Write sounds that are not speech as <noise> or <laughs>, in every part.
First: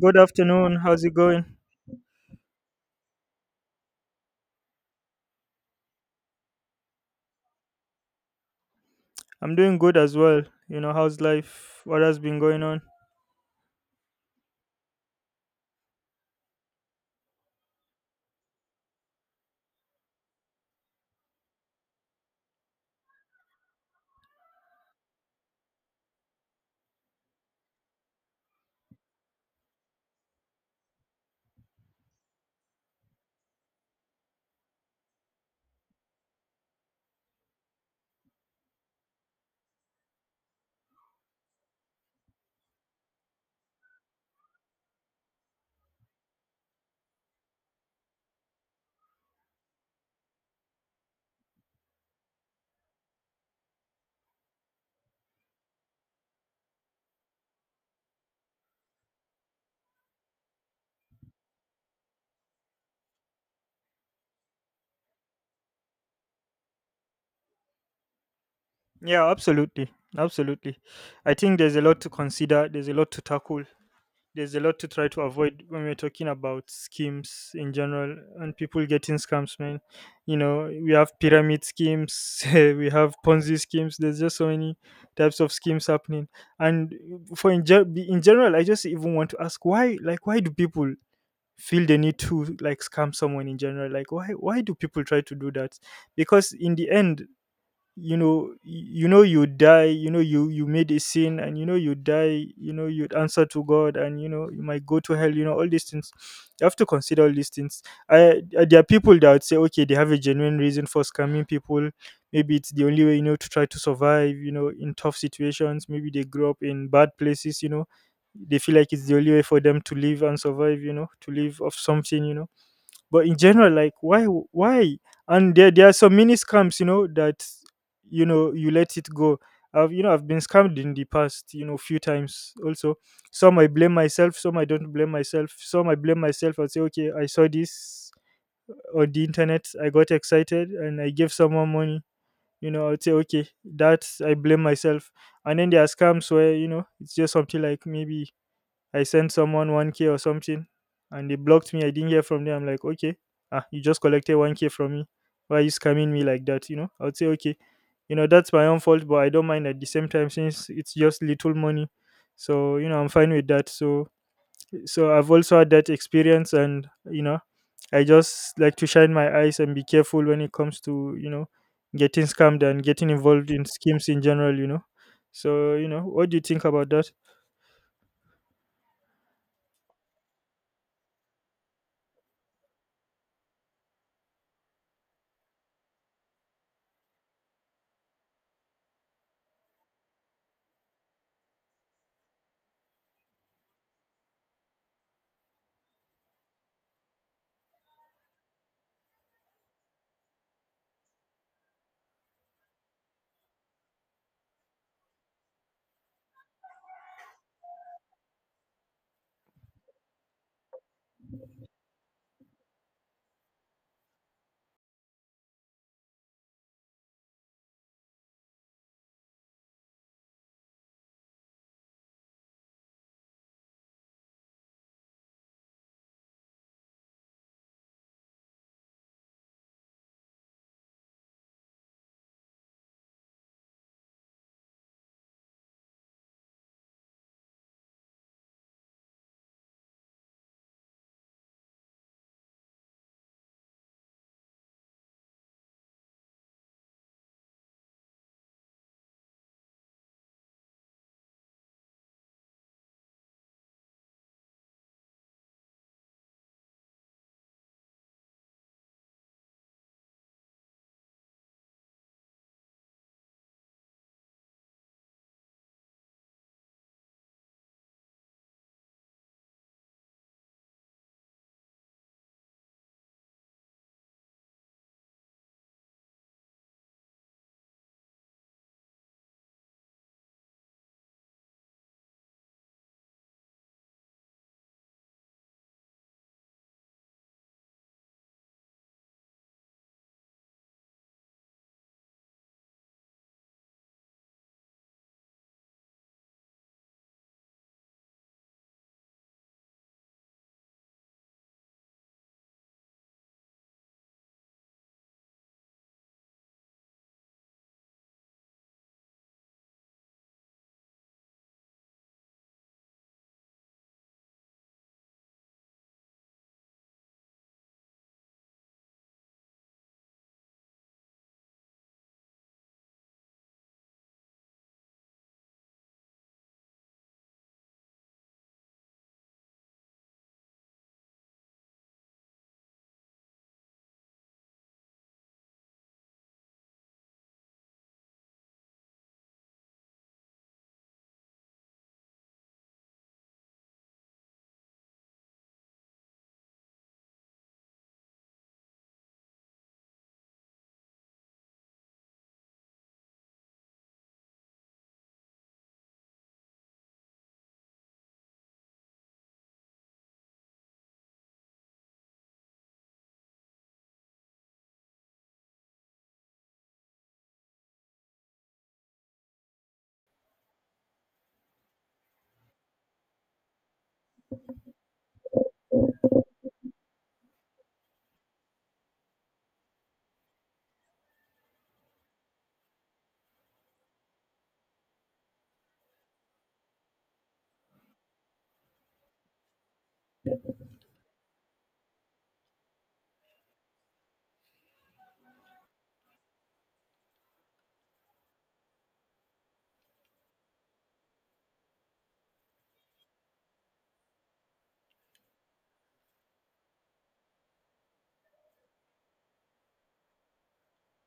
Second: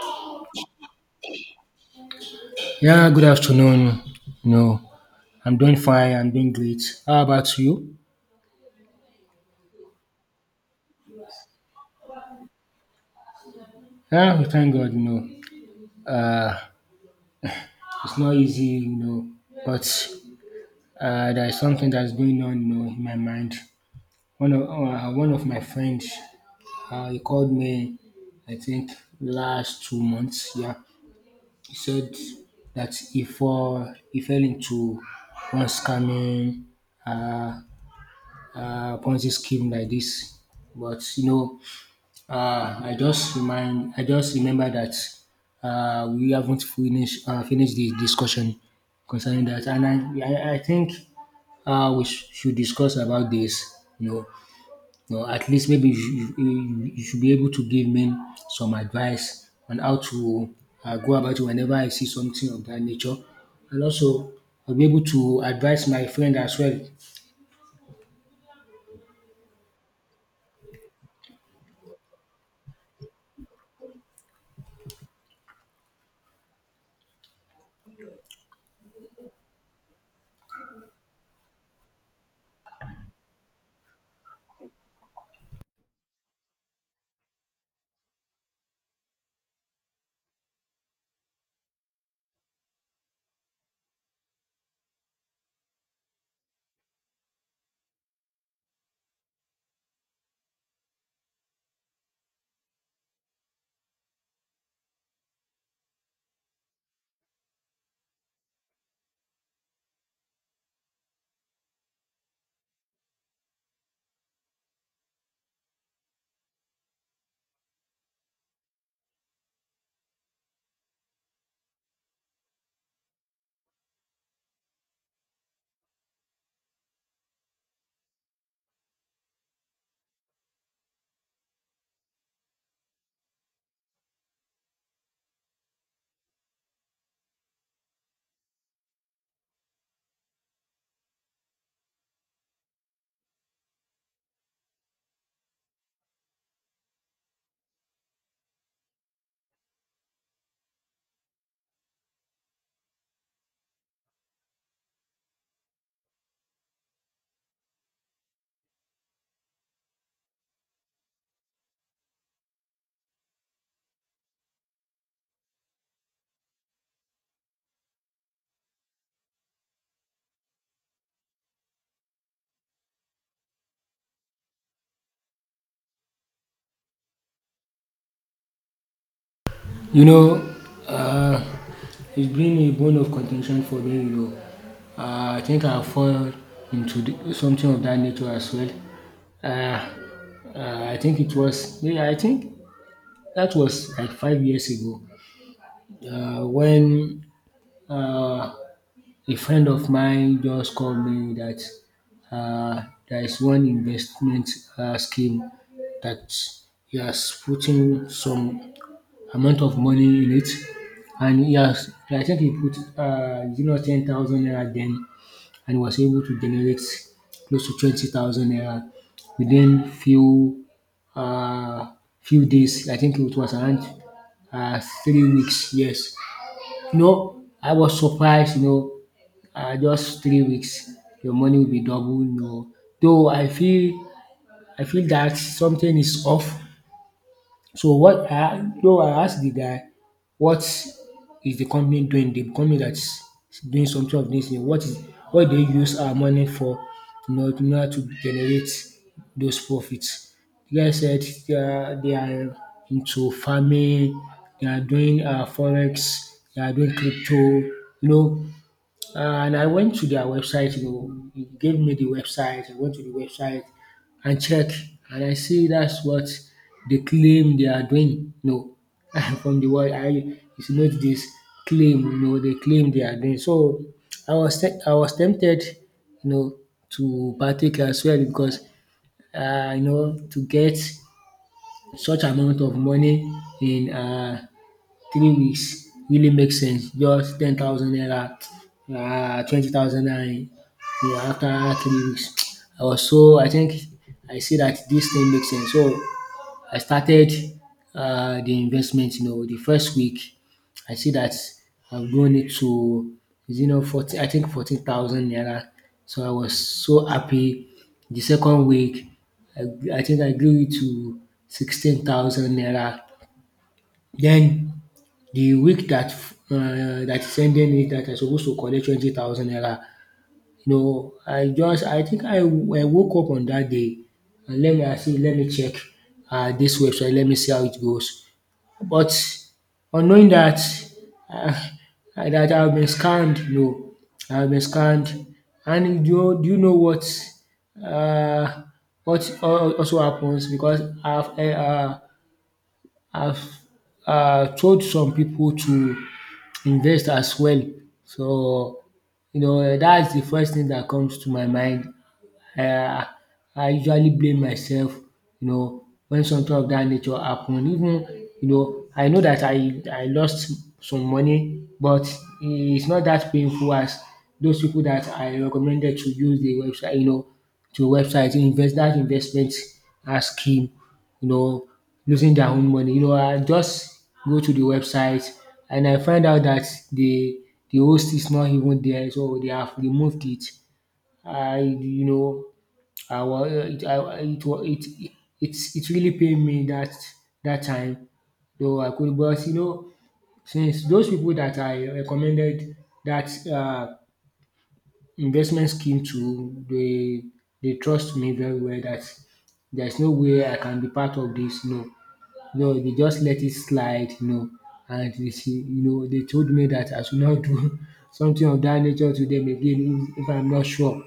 Good afternoon. How's it going? Yeah, good afternoon. No, I'm doing fine. I'm doing great. How about you? I'm doing good as well. You know, how's life? What has been going on? Yeah, we thank God. Uh, it's not easy. You know, but There is something that's going on, you know, in my mind. One of my friends, he called me. I think last 2 months. Yeah, he said that he fell into one scamming uh, Ponzi scheme like this. But you know, I just remember that we haven't finished finished the discussion concerning that, and I think we should discuss about this. You know, at least maybe you should be able to give me some advice on how to go about it whenever I see something of that nature, and also I'll be able to advise my friend as well. Yeah, absolutely. Absolutely. I think there's a lot to consider, there's a lot to tackle, there's a lot to try to avoid when we're talking about schemes in general and people getting scams, man. You know, we have pyramid schemes, <laughs> we have Ponzi schemes, there's just so many types of schemes happening. And in general, I just even want to ask why, like, why do people feel the need to like scam someone in general. Like, why do people try to do that? Because in the end, you know, you know, you die, you know, you made a sin, and you know, you die, you know, you'd answer to God, and you know, you might go to hell, you know, all these things. You have to consider all these things. I There are people that would say, okay, they have a genuine reason for scamming people. Maybe it's the only way, you know, to try to survive, you know, in tough situations. Maybe they grew up in bad places, you know, they feel like it's the only way for them to live and survive, you know, to live off something, you know. But in general, like, why? And there are some mini scams, you know, that you know, you let it go. I've you know I've been scammed in the past, you know, few times also. Some I blame myself, some I don't blame myself, some I blame myself and say, okay, I saw this on the internet, I got excited, and I gave someone money. You know, I'd say, okay, that I blame myself. And then there are scams where, you know, it's just something like maybe I sent someone 1K or something and they blocked me. I didn't hear from them. I'm like, okay, you just collected 1K from me. Why are you scamming me like that? You know, I would say, okay, you know, that's my own fault, but I don't mind at the same time since it's just little money. So, you know, I'm fine with that. So, so I've also had that experience and, you know, I just like to shine my eyes and be careful when it comes to, you know, getting scammed and getting involved in schemes in general, you know. So, you know, what do you think about that? You know, uh, it's been a bone of contention for me. I think I fall into something of that nature as well. Uh, I think it was, yeah, I think that was like 5 years ago, when uh, a friend of mine just called me that uh, there is one investment scheme that he has put in some amount of money in it, and he has I think he put you know, 10,000 naira then, and was able to generate close to 20,000 naira within uh few days. I think it was around 3 weeks, yes. You know, I was surprised, you know, just 3 weeks your money will be double, you know. Though I feel that something is off. So what I though I asked the guy what is the company doing, the company that's doing something of this thing, what is what they use our money for in know in order to generate those profits? The guy said they are into farming, they are doing forex, they are doing crypto, you know. And I went to their website, you know, he gave me the website. I went to the website and check, and I see that's what they claim they are doing. No, <laughs> from the word, I it's not this claim, you know, they claim they are doing. So I was tempted, you know, to partake as well because you know, to get such amount of money in 3 weeks really makes sense. Just 10,000 naira, 20,000 naira, yeah, after 3 weeks. <tsk> I was so I think I see that this thing makes sense. So I started the investment, you know. The first week I see that I've grown it to, you know, forty. I think 14,000 naira. So I was so happy. The second week I think I grew it to 16,000 naira. Then. The week that that is ending it that I supposed to collect 20,000 naira, you know, I think I woke up on that day, and let me I say let me check dis website, let me see how it goes. But unknowing that um dat <laughs> I have been scammed, you know, I have been scammed. And do you know uh what also happens? Because I've told some people to invest as well. So, you know, that's the first thing that comes to my mind. um I usually blame myself, you know, when something of that nature happen. Even, you know, I know that I lost some money, but it's not that painful as those people that I recommended to use the website, you know, to website invest that investment scheme, you know, losing their own money. You know, I just go to the website and I find out that the the host is not even there, so they have removed it. I you know I was it I it was it It it really pained me that that time. Though I could, but you know, since those people that I recommended that investment scheme to, they trust me very well that there's no way I can be part of this. No No, they just let it slide, you know, and they say, you know, they told me that I should not do <laughs> something of that nature to them again if I'm not sure.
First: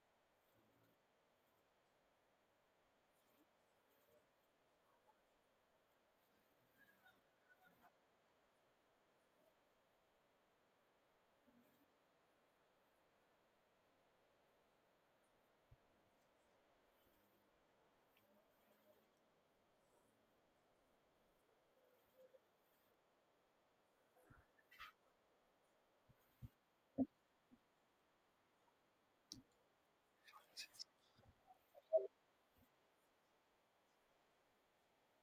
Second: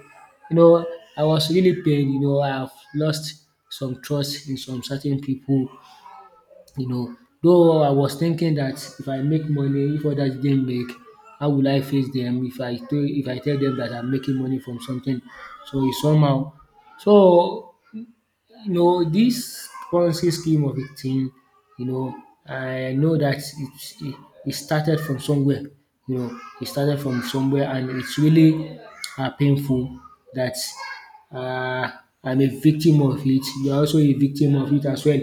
You know, I was really pained, you know, I've lost some trust in some certain people, you know. Though I was thinking that if I make money, if others didn't make, how will I face them if I tell them that I'm making money from something? So it's somehow. So you know, this currency scheme of a thing, you know, I know that it, it started from somewhere, you know, it started from somewhere. And it's really painful that uh, I'm a victim of it, you're also a victim of it as well.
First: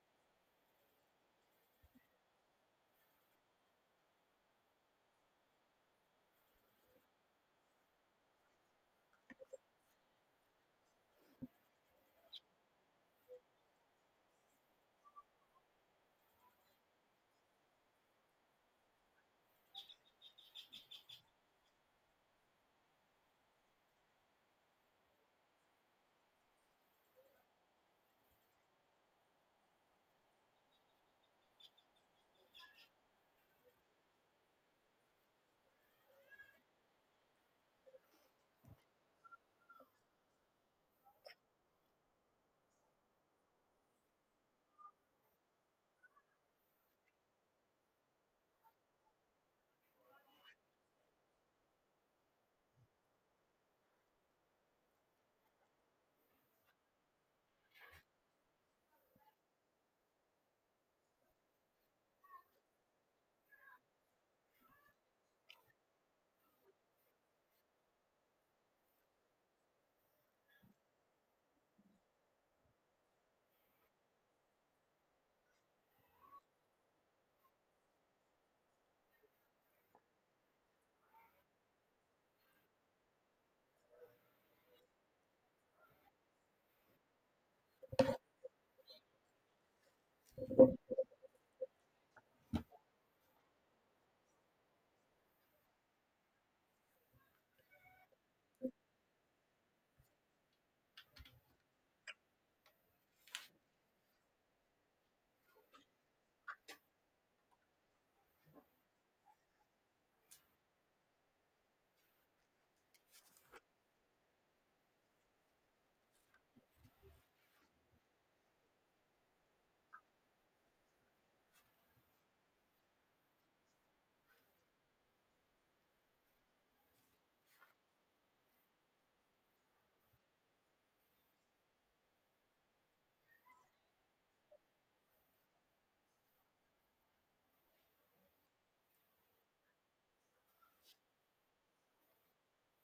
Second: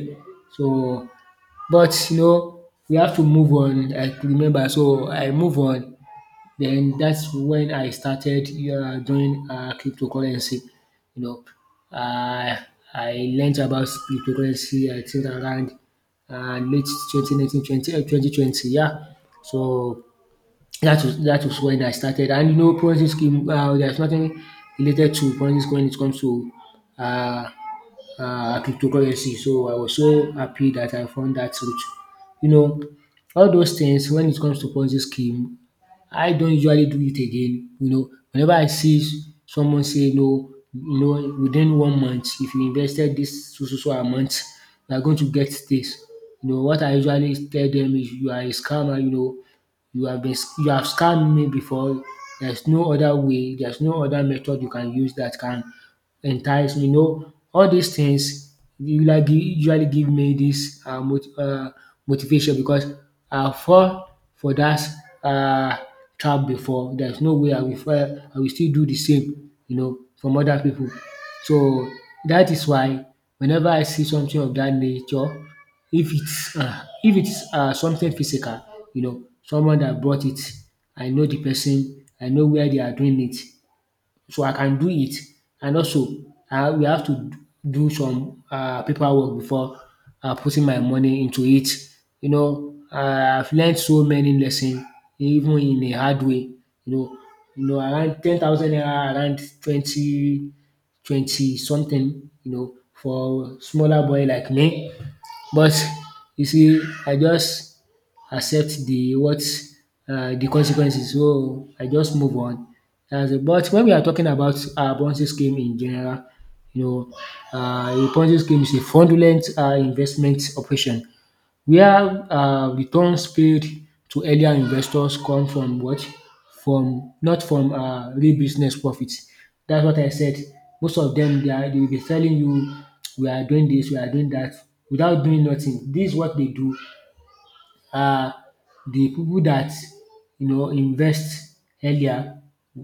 So but you know, we have to move on. I remember, so I move on. Then that's when I started doing cryptocurrency. You know, uh, I learned about cryptocurrency I think around late 2019, 20, 2020. Yeah. So that was when I started. And you know, Ponzi scheme. There's nothing related to Ponzi scheme when it comes to uh, cryptocurrency. So I was so happy that I found that route. You know, all those things when it comes to Ponzi scheme, I don't usually do it again. You know, whenever I see someone say no, you know, within one month, if you invested this so so so amount, you are going to get this. You know, what I usually tell them is you are a scammer, you know, you have scammed me before. There's no other way, there's no other method you can use that can enticed, you know. All these things usually give me this motivation, because I fall for that uh trap before. There's no way I will still do the same, you know, from other people. So that is why whenever I see something of that nature, if it's um if it's something physical, you know, someone that brought it, I know the person, I know where they are doing it, so I can do it. And also, we have to do some paperwork before putting my money into it. You know, I've learned so many lessons, even in a hard way. You know, Around 10,000 naira, around 20, 20 something. You know, for smaller boy like me, but you see, I just accept the consequences, so I just move on. Dats it. But when we are talking about Ponzi scheme in general, you know, a Ponzi scheme is a fraudulent investment operation where returns paid to earlier investors come from what? From not from real business profit. That's what I said. Most of them, they are dey be telling you we are doing this, we are doing that, without doing nothing. This is what they do. um the people that, you know, invest earlier,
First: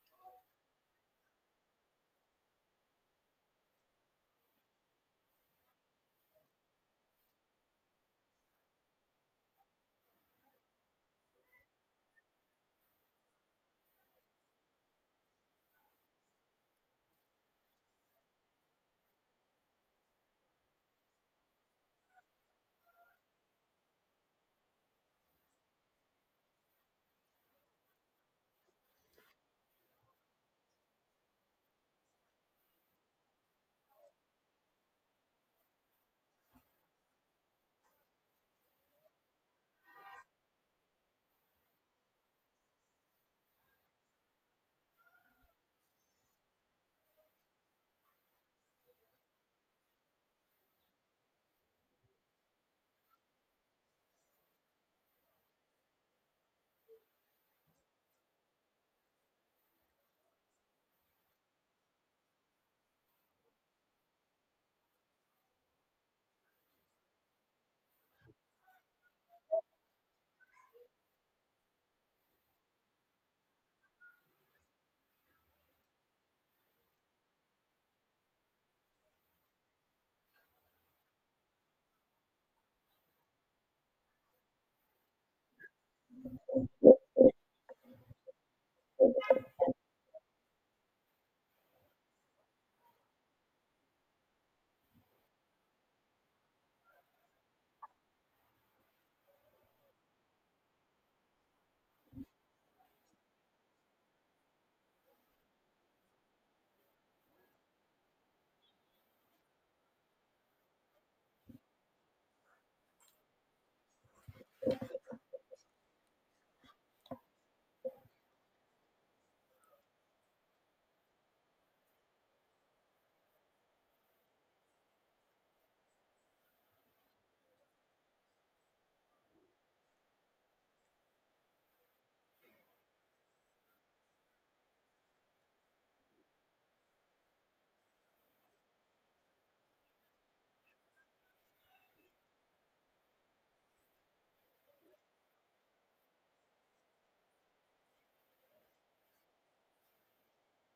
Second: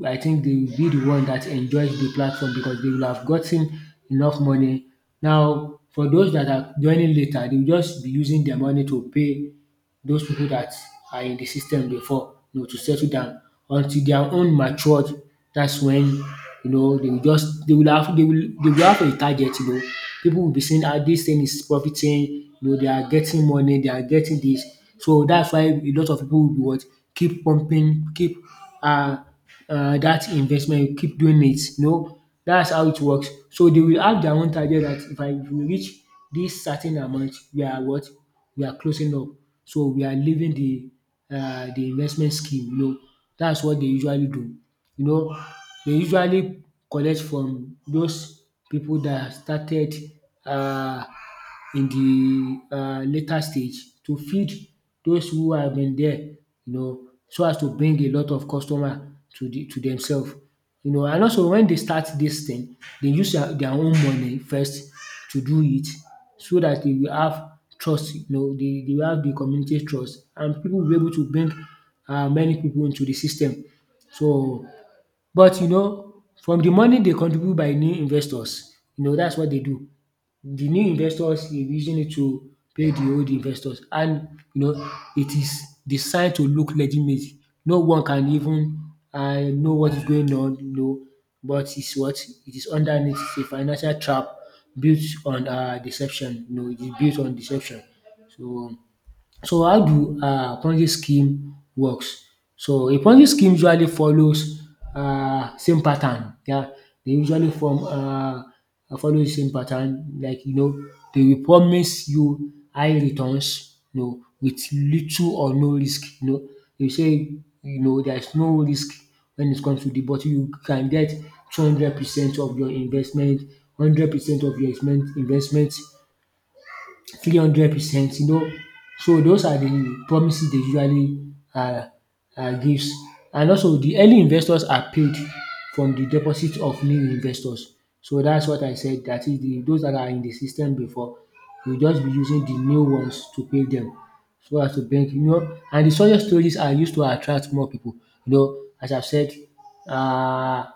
I think they will be the one that enjoys the platform because they will have gotten enough money. Now for those that are joining later, they will just be using their money to pay those people that are in the system before, you know, to settle down until their own matured. That's when, you know, they will have they will have a target. You know, people will be saying, ah, this thing is profiting, you know, they are getting money, they are getting this. So that's why a lot of people will be what, keep pumping, keep um that investment, keep doing it, you know. That's how it works. So they will have their own target that if I if we reach this certain amount, we are what, we are closing up. So we are leaving the investment scheme, you know. That's what they usually do, you know. They usually collect from those pipu dat started um in the later stage to feed those who have been there, you know, so as to bring a lot of customer to the to themselves. You know, and also when they start this thing, they use their own money first to do it, so that they will have trust, you know, they will have the community trust, and people will be able to bring many people into the system. So but you know, from the money they contribute by new investors, you know, that's what they do. The new investors dey using it to pay the old investors, and you know it is designed to look legitimate. No one can even know what is going on, you know, but it's what it is underneath is a financial trap built on deception. You know, it is built on deception. So so how do Ponzi scheme works? So a Ponzi scheme usually follows same pattern, yeah. They usually form follow the same pattern, like, you know, they will promise you high returns, you know, wit little or no risk, you know. Dey say, you know, there is no risk when it comes to the, but you can get 200% of your investment, 100% of your investment, 300%, you know. So those are the promises they usually um gives. And also the early investors are paid from the deposit of new investors. So that's what I said, dat is the those dat are in the system before will just be using the new ones to pay dem, so as to bring, you know. And the success stories are used to attract more pipu, you know, as I said, um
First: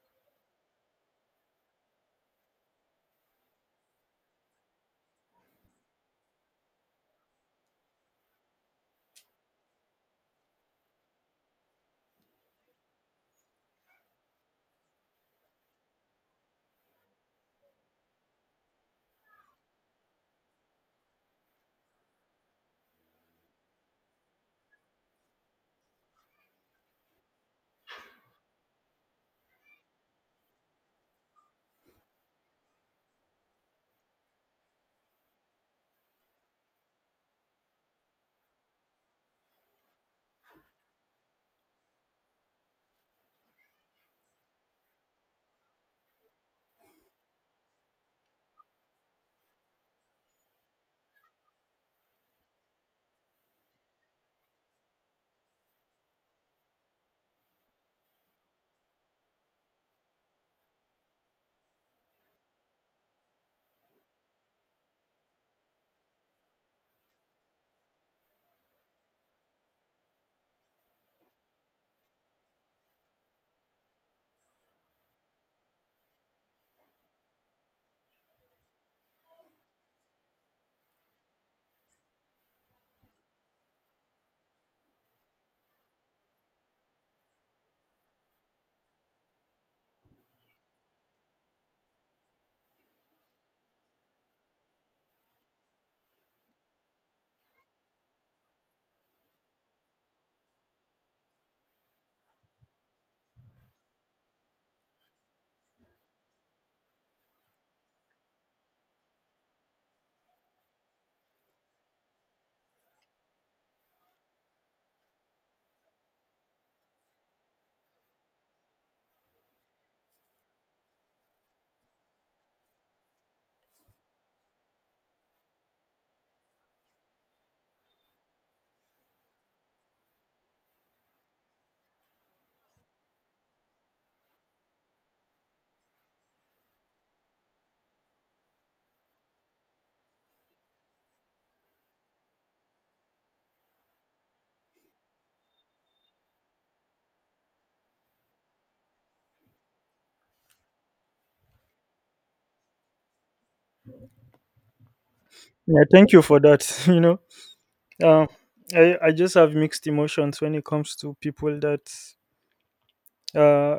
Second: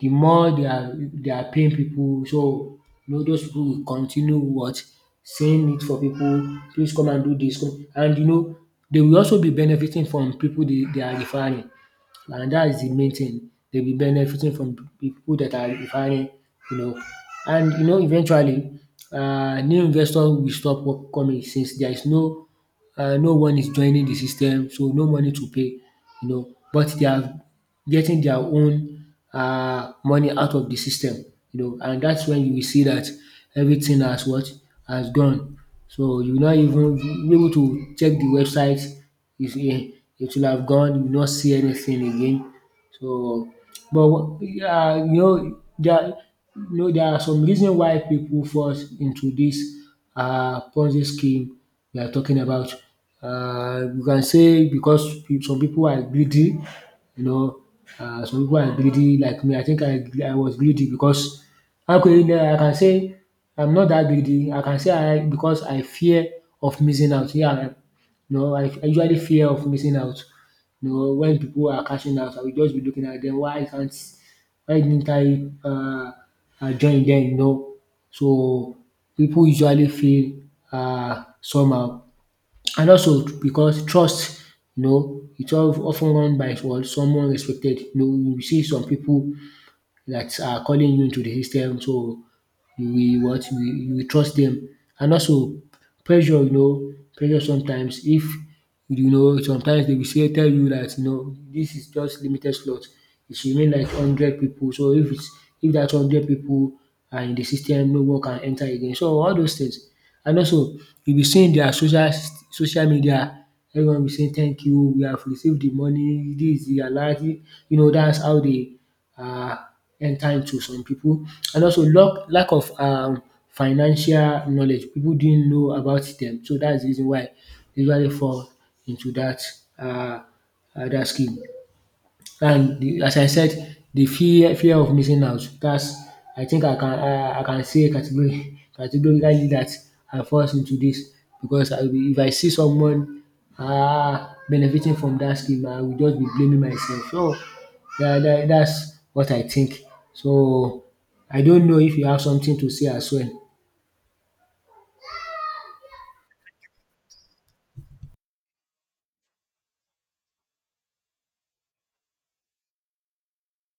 the more they are paying people. So you know those people will continue what saying it for people. Please come and do this, come and, you know, they will also be benefiting from people they are referring, and that is the main thing. They'll be benefiting from the people that are referring, you know, and you know eventually new investor will stop coming, since there is no no one is joining the system, so no money to pay, you know. But they have getting their own money out of the system, you know, and that's when you will see that everything has what? Has gone. So you will not even be able to check the website, is it? It will have gone, you will not see anything again. So but you know there are some reason why people falls into this, Ponzi scheme we are talking about. You can say because some people are greedy, you know. Some people are greedy like me. I think I was greedy because how could, you know, I can say I'm not that greedy. I can say I because I fear of missing out. Yeah, I- you know, I usually fear of missing out. You know, when people are cashing out, I will just be looking at them. Why didn't I join them? You know, so people usually feel somehow. And also because trust, you know, it's of run by, well, someone respected. You know, you see some people that are calling you into the system, so you will you will trust them. And also pressure, you know, pressure sometimes, if you know sometimes they will say tell you dat, you know, dis is just limited slot. It should remain like hundred people. So if it's if that hundred people are in the system, no one can enter again. So all those things, and also you be seeing their social media, everyone be saying thank you, we have received the money, this is the alert, you know, that's how they uh enter into some people. And also lack of financial knowledge. People didn't know about them, so that is de reason why they usually fall into dat uh that scheme. And the, as I said, the fear of missing out, that's, I think I can I can say categori <laughs> categorically that I fall into this because I will, if I see someone benefiting from that scheme, I will just be blaming myself. So dat that that's what I think. So I don't know if you have something to say as well? Yeah, thank you for that. <laughs> You know, um, I just have mixed emotions when it comes to people that uh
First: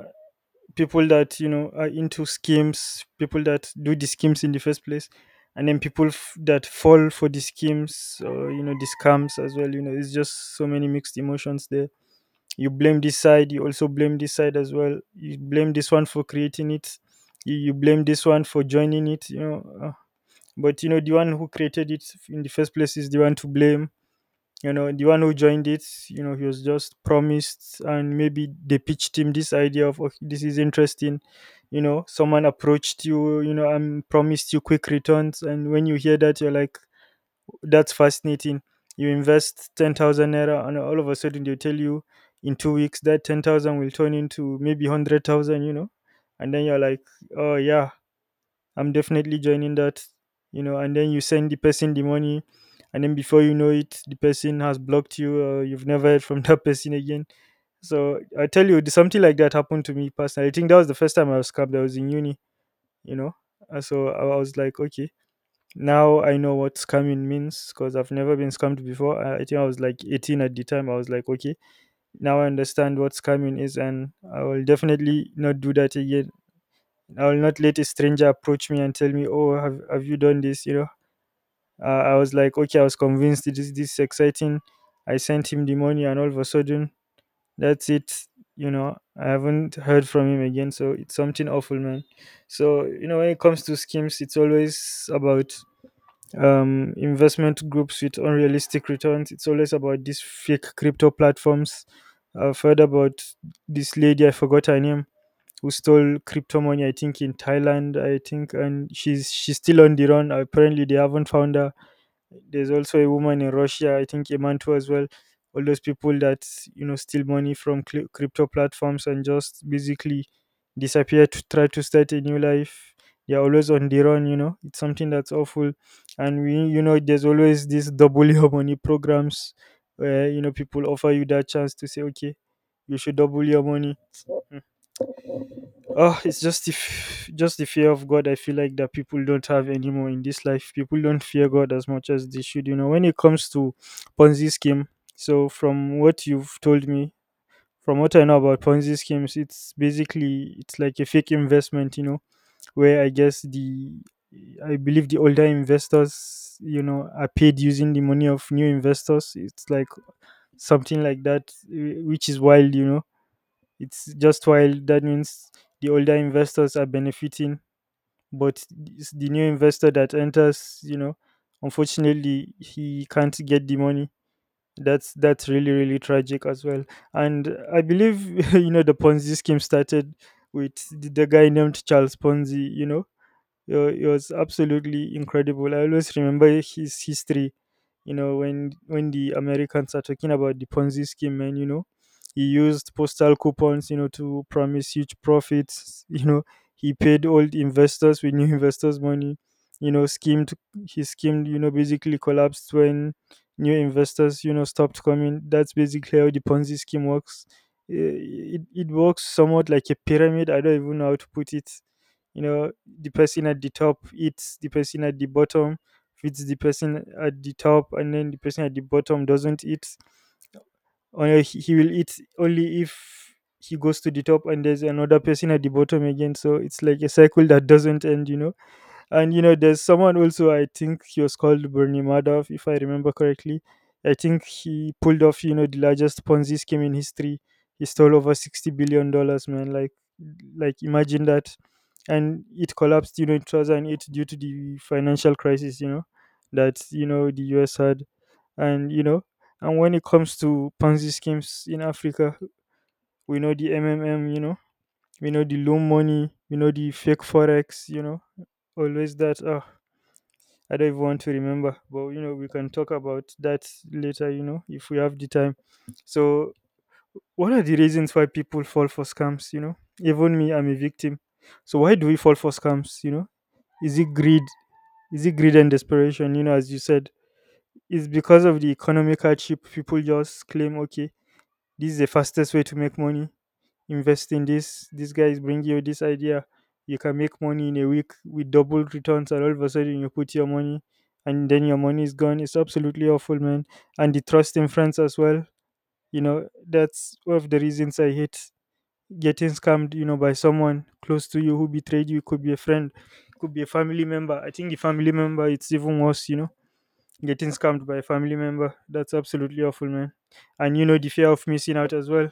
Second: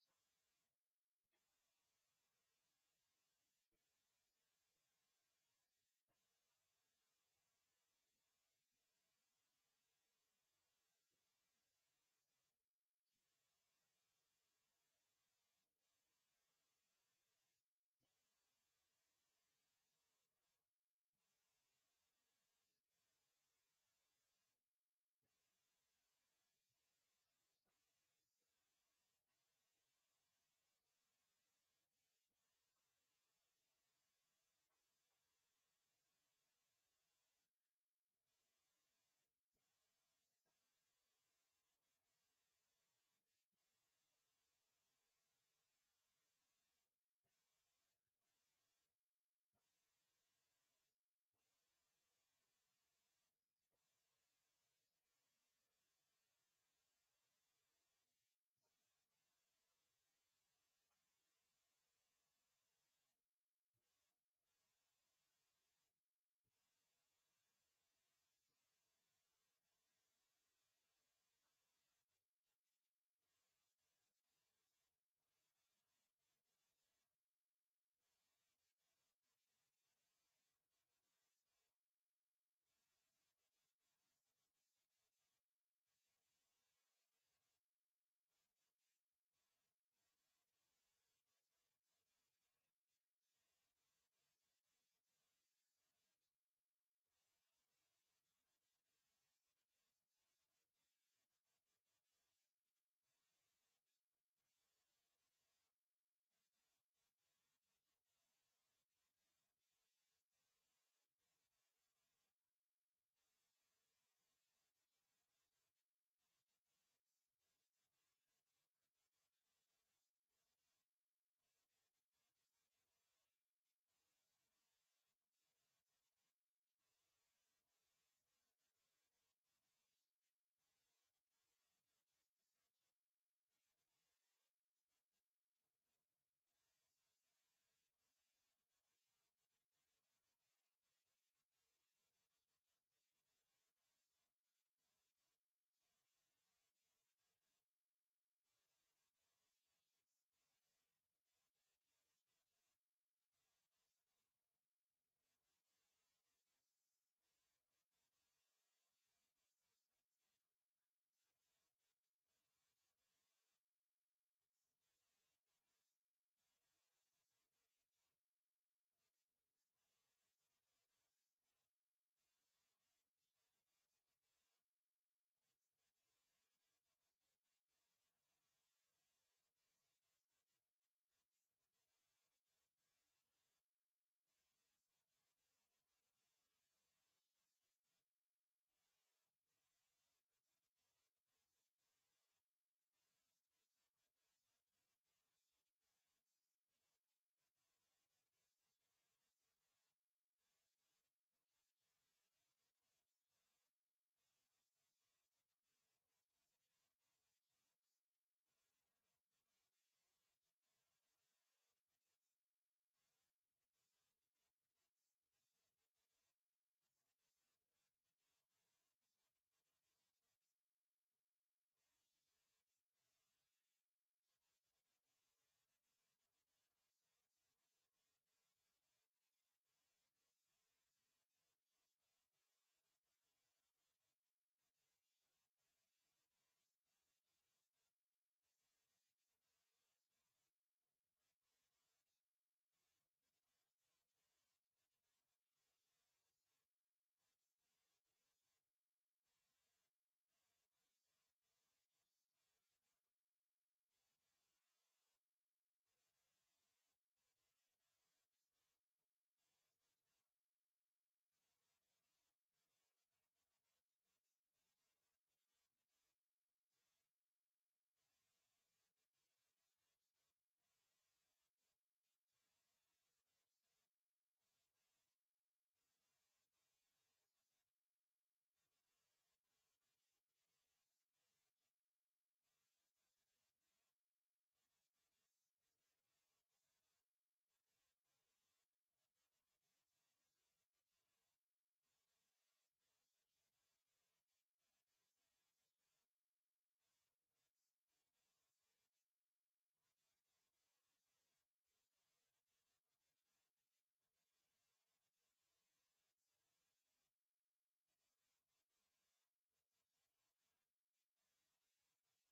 people that, you know, are into schemes, people that do the schemes in the first place, and then people that fall for the schemes or, you know, the scams as well. You know, it's just so many mixed emotions there. You blame this side, you also blame this side as well. You blame this one for creating it, you blame this one for joining it, you know. But you know, the one who created it in the first place is the one to blame. You know, the one who joined it, you know, he was just promised, and maybe they pitched him this idea of, okay, this is interesting. You know, someone approached you, you know, and promised you quick returns, and when you hear that, you're like, that's fascinating. You invest 10,000 naira and all of a sudden they tell you in 2 weeks that 10,000 will turn into maybe 100,000, you know? And then you're like, oh, yeah, I'm definitely joining that, you know? And then you send the person the money. And then before you know it, the person has blocked you, or you've never heard from <laughs> that person again. So I tell you, something like that happened to me personally. I think that was the first time I was scammed. I was in uni, you know? And so I was like, okay. Now I know what scamming means, because I've never been scammed before. I think I was like 18 at the time. I was like, okay, now I understand what scamming is, and I will definitely not do that again. I will not let a stranger approach me and tell me, oh, have you done this? You know, I was like, okay, I was convinced it is, this is exciting. I sent him the money, and all of a sudden, that's it. You know, I haven't heard from him again. So it's something awful, man. So, you know, when it comes to schemes, it's always about investment groups with unrealistic returns. It's always about these fake crypto platforms. I've heard about this lady, I forgot her name, who stole crypto money, I think in Thailand, I think, and she's still on the run. Apparently, they haven't found her. There's also a woman in Russia, I think Imantu as well. All those people that, you know, steal money from crypto platforms and just basically disappear to try to start a new life. They're always on the run. You know, it's something that's awful. And we, you know, there's always these <laughs> double your money programs where, you know, people offer you that chance to say, okay, you should double your money. Oh, it's just the just the fear of God. I feel like that people don't have anymore in this life. People don't fear God as much as they should. You know, when it comes to Ponzi scheme. So, from what you've told me, from what I know about Ponzi schemes, it's basically it's like a fake investment. You know, where I guess the I believe the older investors, you know, are paid using the money of new investors. It's like something like that, eh, which is wild. You know, it's just wild. That means the older investors are benefiting, but it's the new investor that enters, you know, unfortunately, he can't get the money. That's really really tragic as well. And I believe <laughs> you know the Ponzi scheme started with the guy named Charles Ponzi. You know, it, it was absolutely incredible. I always remember his history. You know, when the Americans are talking about the Ponzi scheme, and you know, he used postal coupons, you know, to promise huge profits. <laughs> You know, he paid old investors with new <laughs> investors' money. You know, schemed. He schemed. You know, basically collapsed when new investors, you know, stopped coming. That's basically how the Ponzi scheme works. Eh, it works somewhat like a pyramid. I don't even know how to put it. You know, the person at the top eats, the person at the bottom feeds the person at the top, and then the person at the bottom doesn't eat, or he will eat only if he goes to the top and there's another person at the bottom again. So it's like a cycle that doesn't end, you know. And you know, there's someone also. I think he was called Bernie Madoff, if I remember correctly. I think he pulled off, you know, the largest Ponzi scheme in history. He stole over $60 billion, man. Like imagine that. And it collapsed, you know, in 2008 due to the financial crisis, you know, that you know the U.S. had, and you know, and when it comes to Ponzi schemes in Africa, we know the MMM, you know, we know the loan money, we know the fake forex, you know, always that. Ah, I don't even want to remember. But you know, we can talk about that later, you know, if we have the time. So what are the reasons why people fall for scams, you know? Even me, I'm a victim. So why do we fall for scams, you know? Is it greed? Is it greed and desperation? You know, as you said, it's because of the economic hardship. People just claim, okay, this is the fastest way to make money. Invest in this, these guys bring you this idea, you can make money in a week with double returns, and all of a sudden you put your money and then your money is gone. It's absolutely awful, man. And the trust in friends as well, you know, that's one of the reasons I hate getting scammed, you know, by someone close to you who betrayed you. Could be a friend, could be a family member. I think the family member, it's even worse, you know, getting scammed by a family member. That's absolutely awful, man. And you know, the fear of missing out as well.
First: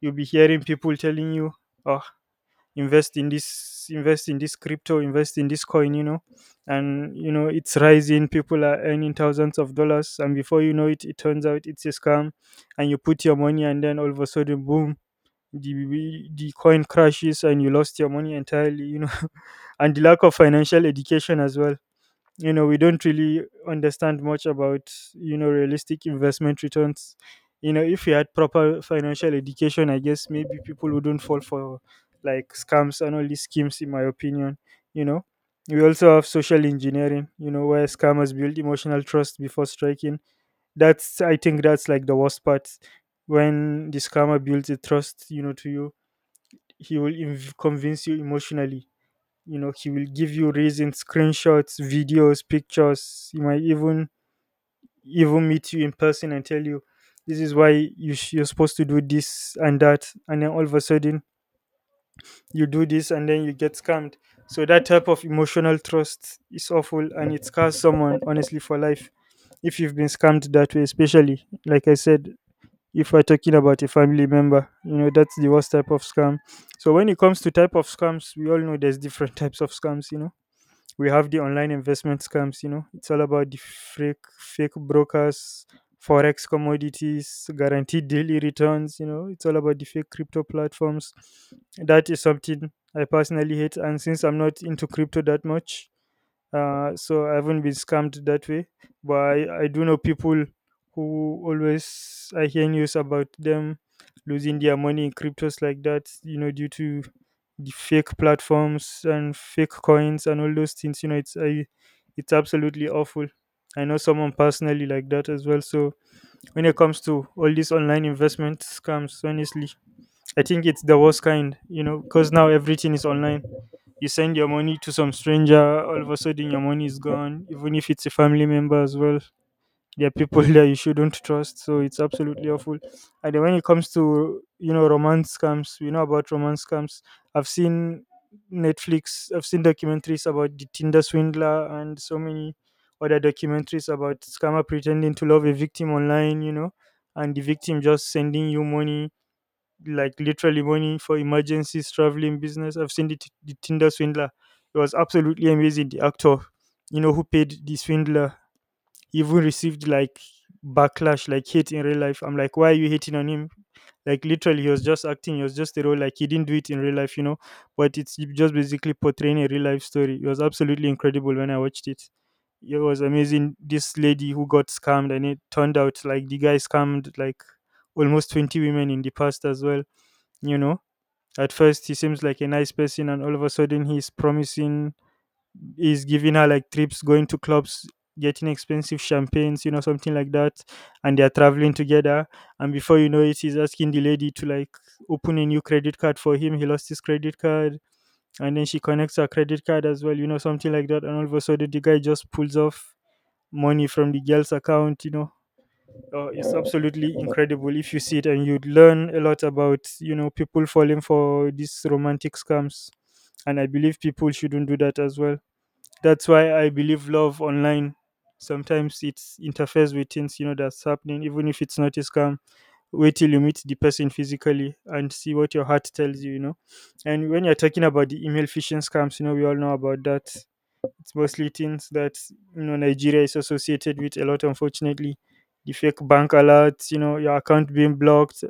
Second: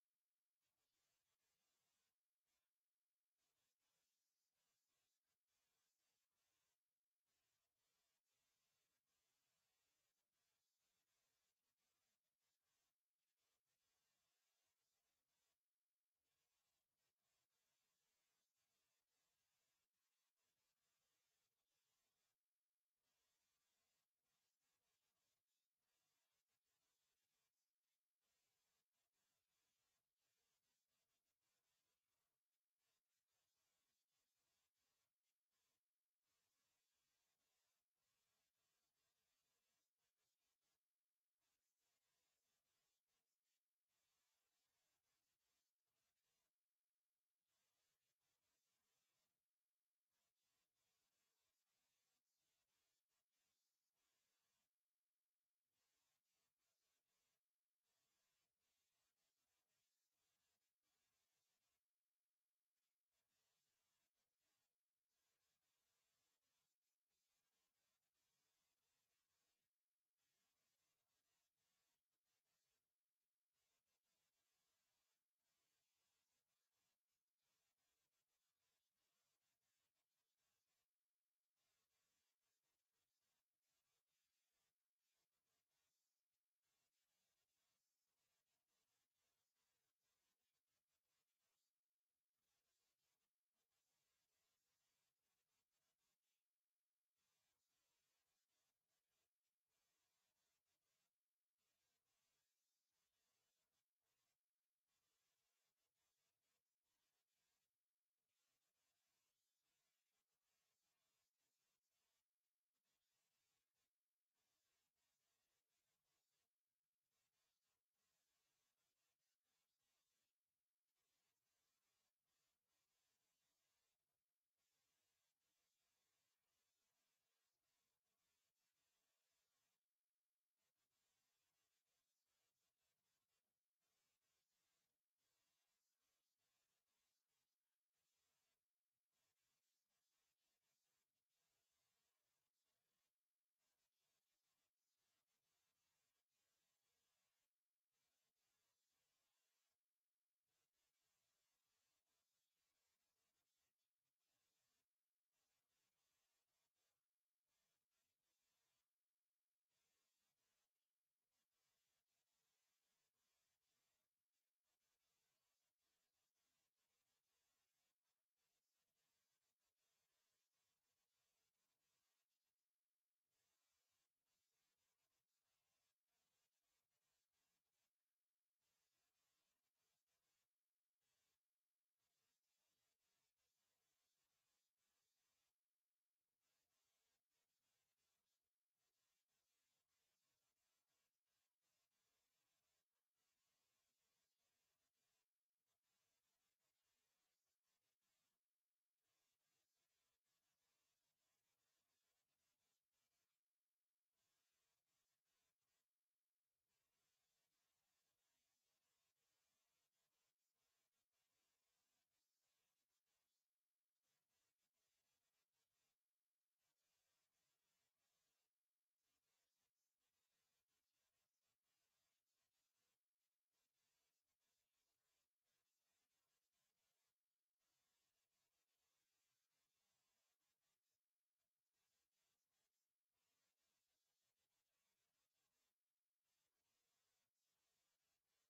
You'll be hearing people telling you, oh, invest in this, invest in this crypto, invest in this coin, you know, and you know, it's rising, people are earning thousands of dollars, and before you know it, it turns out it's a scam. And you put your money and then all of a sudden, boom, the coin crashes and you lost your money entirely, you know. <laughs> And the lack of financial education as well. You know, we don't really understand much about, you know, realistic investment returns. You know, if we had proper financial education, I guess maybe people wouldn't fall for like scams and all these schemes, in my opinion. You know, we also have social engineering, you know, where scammers build emotional trust before striking. That's, I think that's like the worst part. When the scammer builds a trust, you know, to you, he will convince you emotionally. You know, he will give you reasons, screenshots, videos, pictures. He might even even meet you in person and tell you, this is why you're supposed to do this and that, and then all of a sudden you do this and then you get scammed. So that type of emotional trust is awful, and it scars someone honestly for life if you've been scammed that way, especially like I said, if we're talking about a family member. You know, that's the worst type of scam. So when it comes to type of scams, we all know there's different <laughs> types of scams, you know. We have the online investment scams, you know. It's all about the fake brokers, forex, commodities, guaranteed daily returns. You know, it's all about the fake crypto platforms. That is something I personally hate, and since I'm not into crypto that much, so I haven't been scammed that way. But I do know people who always, I hear news about them losing their money in cryptos like that, you know, due to the fake platforms and fake coins and all those things. You know, it's it's absolutely awful. I know someone personally like that as well. So when it comes to all these online investment scams, honestly, I think it's the worst kind. You know, because now everything is online, you send your money to some stranger, all of a sudden your money is gone, even if it's a family member as well. There are people <laughs> that you shouldn't trust, so it's absolutely awful. And then when it comes to, you know, romance scams, we know about romance scams. I've seen Netflix, I've seen documentaries about the Tinder swindler and so many other documentaries about scammer pretending to love a victim online, you know, and the victim just sending you money, like literally money for emergencies, traveling, business. I've seen the Tinder swindler. It was absolutely amazing. The actor, you know, who paid the swindler, even received like backlash, like hate in real life. I'm like, why are you hating on him? Like literally, he was just acting. He was just a role. Like he didn't do it in real life, you know. But it's just basically portraying a real life story. It was absolutely incredible when I watched it. It was amazing. This lady who got scammed, and it turned out like the guy scammed like almost 20 women in the past as well. You know, at first he seems like a nice person, and all of a sudden he's promising, he's giving her like trips, going to clubs, getting expensive champagnes, you know, something like that. And they're traveling together, and before you know it, he's asking the lady to like open a new credit card for him. He lost his credit card, and then she connects her credit card as well, you know, something like that, and all of a sudden the guy just pulls off money from the girl's account, you know. Oh, it's absolutely incredible if you see it, and you'd learn a lot about, you know, people falling for these romantic scams, and I believe people shouldn't do that as well. That's why I believe love online sometimes it interferes with things, you know, that's happening, even if it's not a scam. Wait till you meet the person physically and see what your heart tells you, you know. And when you're talking about the email phishing scams, you know, we all know about that. It's mostly things that, you know, Nigeria is associated with a lot, unfortunately. The fake bank alerts, you know, your account being blocked,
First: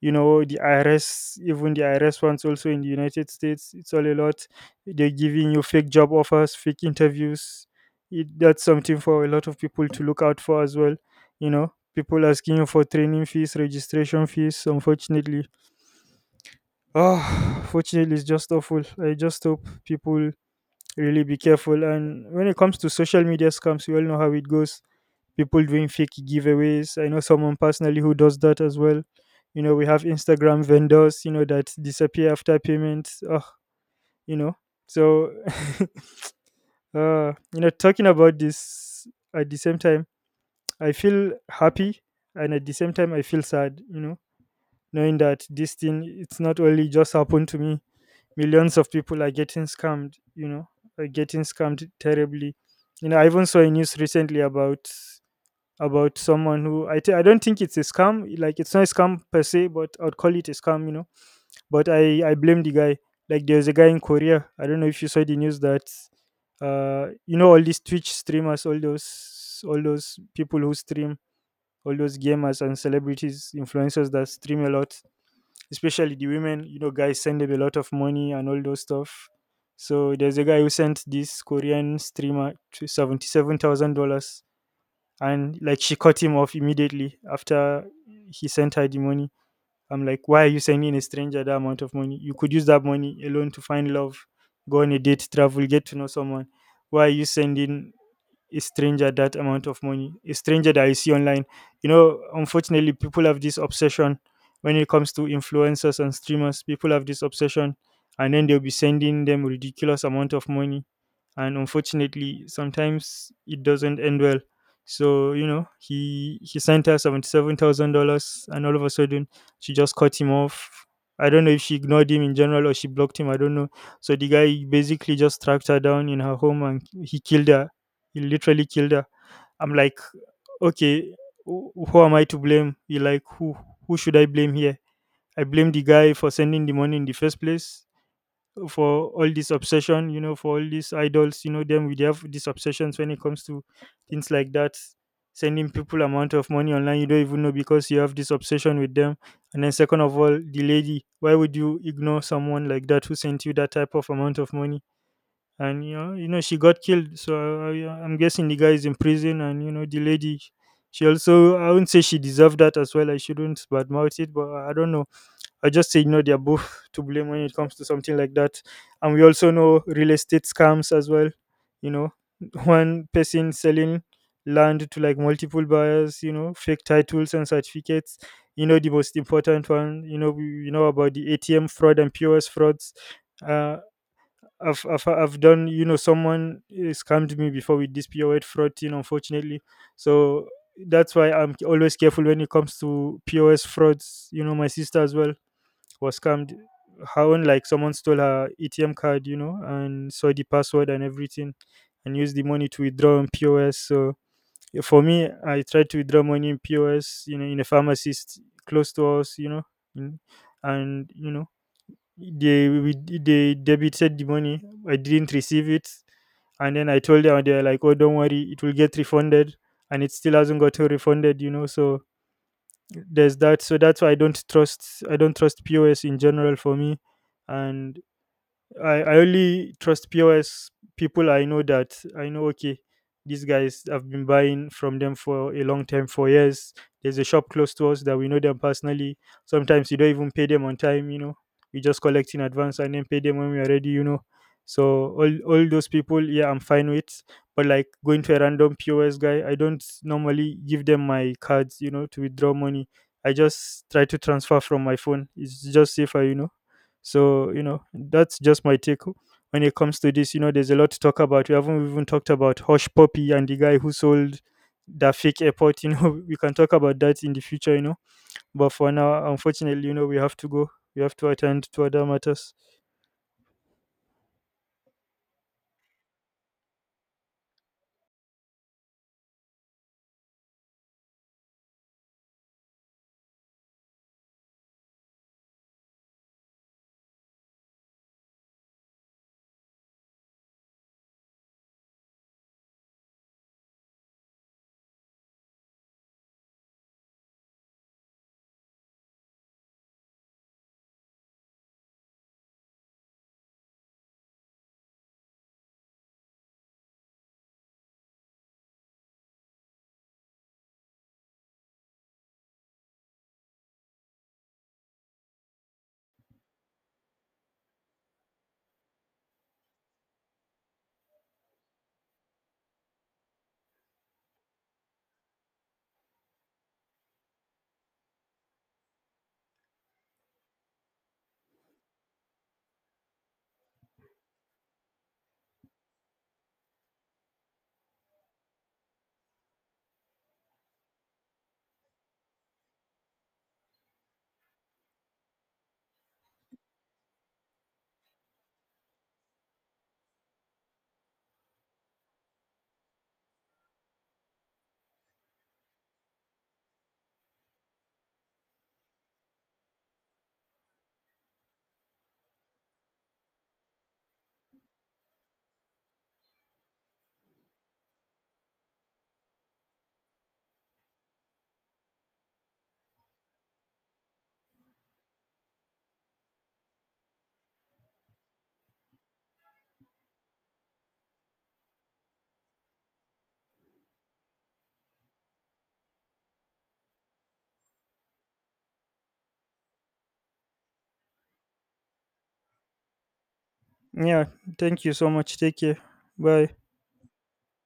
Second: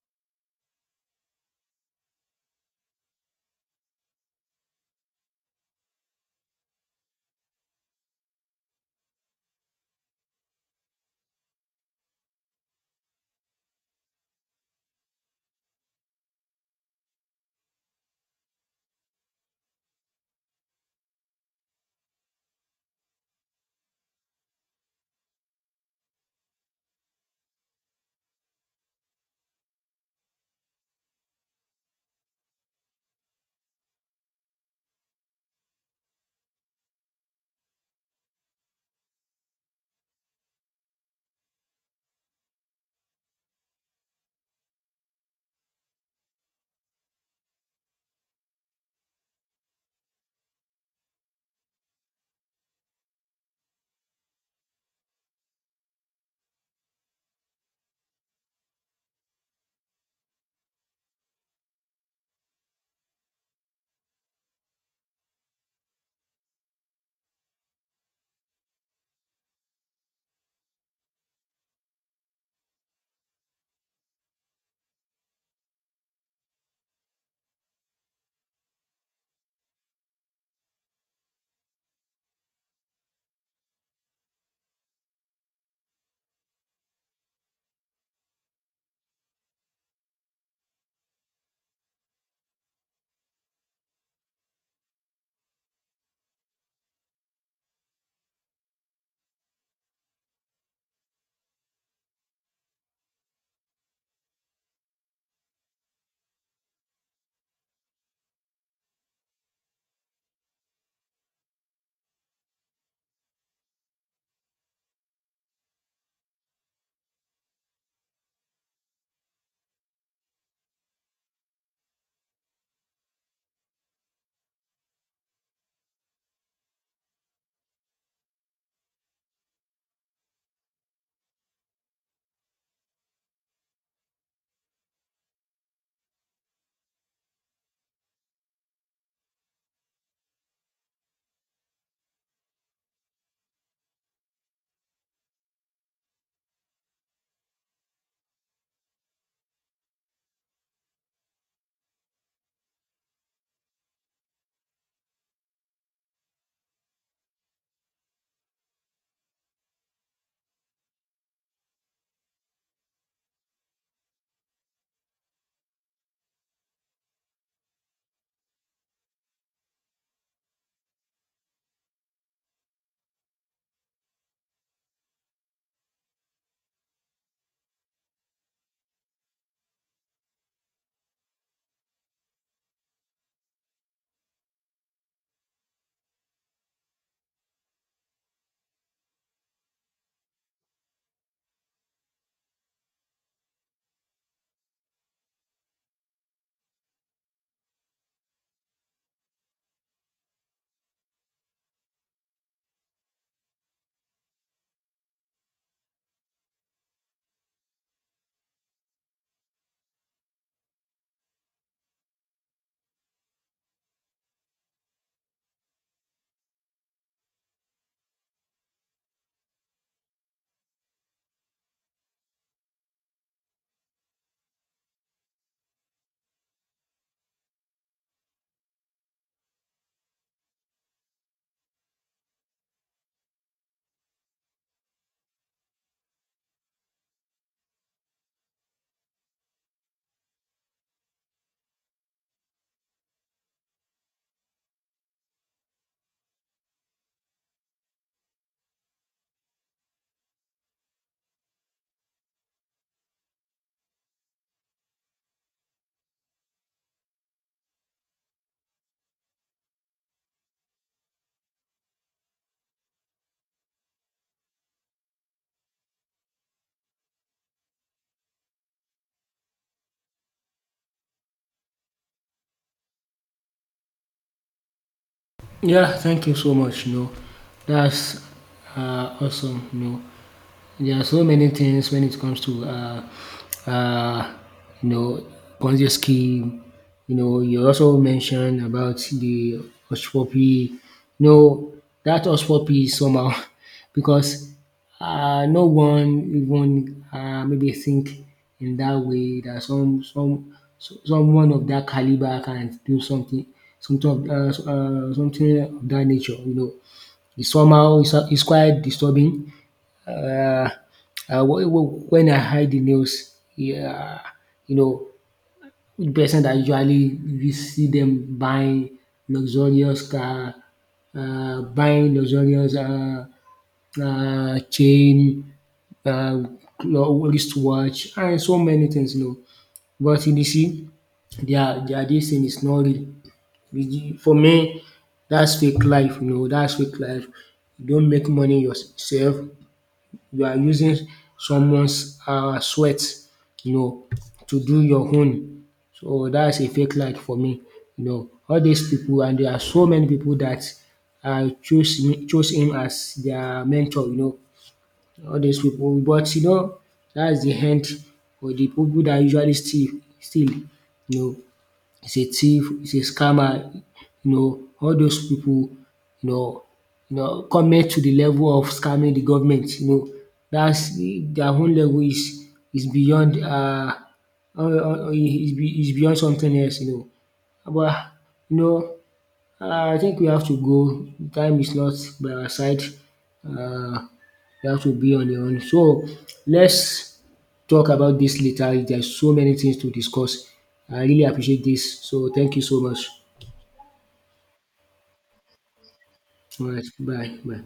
you know, the IRS, even the IRS ones also in the United States, it's all a lot. They're giving you fake job offers, fake interviews. That's something for a lot of people to look out for as well. You know, people asking you for training fees, registration fees, unfortunately. Oh, <sighs> fortunately, it's just awful. I just hope people really be careful. And when it comes to social media scams, we all know how it goes. People doing fake giveaways. I know someone personally who does that as well. You know, we have Instagram vendors, you know, that disappear after payments. Oh, you know. So, <laughs> you know, talking about this at the same time, I feel happy, and at the same time, I feel sad, you know, knowing that this thing, it's not only just happened to me, millions of people are getting scammed, you know, are getting scammed terribly. You know, I even saw a news recently about someone who I don't think it's a scam, like it's not a scam per se, but I'd call it a scam, you know. But I blame the guy. Like there was a guy in Korea, I don't know if you saw the news that, uh, you know, all these Twitch streamers, all those people who stream, all those gamers and celebrities, influencers, that stream a lot, especially the women. You know, guys send them a lot of money and all those stuff. So there's a guy who sent this Korean streamer to $77,000, and like she cut him off immediately after he sent her the money. I'm like, why are you sending a stranger that amount of money? You could use that money alone to find love, go on a date, travel, get to know someone. Why are you sending a stranger that amount of money, a stranger that I see online? You know, unfortunately, people have this obsession when it comes to influencers and streamers. People have this obsession, and then they'll be sending them ridiculous amount of money, and unfortunately sometimes it doesn't end well. So you know, he sent her $77,000, and all of a sudden she just cut him off. I don't know if she ignored him in general or she blocked him, I don't know. So the guy basically just tracked her down in her home and he killed her. He literally killed her. I'm like, okay, who am I to blame? You like who should I blame here? I blame the guy for sending the money in the first place, for all this obsession, you know, for all these idols, you know, them. We have these obsessions when it comes to things like that. Sending people amount of money online you don't even know because you have this obsession with them. And then second of all, the lady, why would you ignore someone like that who sent you that type of amount of money? And you know, she got killed. So I'm guessing the guy is in prison. And you know, the lady, she also, I wouldn't say she deserved that as well. I shouldn't badmouth it, but I don't know, I just say, you know, they're both to blame when it comes to something like that. And we also know real estate scams as well. You know, <laughs> one person selling land to like multiple buyers, you know, fake titles and certificates. You know, the most important one, you know, you know about the ATM fraud and POS frauds. Uh, I've done, you know, someone scammed me before with this POS fraud thing, unfortunately. So that's why I'm always careful when it comes to POS frauds. You know, my sister as well was scammed. Her own, like someone stole her ATM card, you know, and saw the password and everything, and used the money to withdraw on POS. So yeah, for me, I tried to withdraw money in POS, you know, in a pharmacist close to us, you know, in, and you know, they we, they debited the money. I didn't receive it, and then I told them, and they're like, "Oh, don't worry, it will get refunded," and it still hasn't got refunded, you know. So there's that. So that's why I don't trust POS in general. For me, and I only trust POS people I know, that I know, okay, these guys, I've been buying from them for a long time, for years. There's a shop close to us that we know them personally. Sometimes you don't even pay them on time, you know. We just collect in advance and then pay them when we are ready, you know. So all those people, yeah, I'm fine with. But like going to a random POS guy, I don't normally give them my cards, you know, to withdraw money. I just try to transfer from my phone. It's just safer, you know. So, you know, that's just my take when it comes to this. You know, there's a lot to talk about. We haven't even talked about Hush Puppy and the guy who sold the fake airport. You know, <laughs> we can talk about that in the future, you know. But for now, unfortunately, you know, we have to go. We have to attend to other matters. Yeah, thank you so much. No, that's Dat's awesome. No. There are so many things when it comes to uh, you know, Ponzi scheme. You know, you also mentioned about the Oshpopi. No, that Oshpopi somehow <laughs> because, no one even maybe think in that way that someone of that caliber can do something of that nature. You know, it's somehow it's quite disturbing, uh, when I hide the nails, yeah, you know, person that usually we see them buying luxurious car, buying luxurious chain, uh, wristwatch, and so many things, you know. But you see, their this thing is not real. For me, that's fake life, you know. That's fake life. You don't make money yourself. You are using someone's sweat, you know, to do your own. So that's a fake life for me. You know, all dis pipu, and there are so many pipu dat um choose choose him as their mentor, you know, all dis pipu, but you know that's de end for de pipu dat usually steal, you know, is a thief, is a scammer, you know, all those pipu, you know, you know comment to the level of scamming the government, you know, dats their own level is is beyond um is beyond something else, you know. But you know I think we have to go, time is not by our side. um you have to be on your own. So let's talk about this later. There's so many things to discuss. I really appreciate this. So thank you so much. Yeah. Thank you so much. Take care. Bye. All right. Bye. Bye.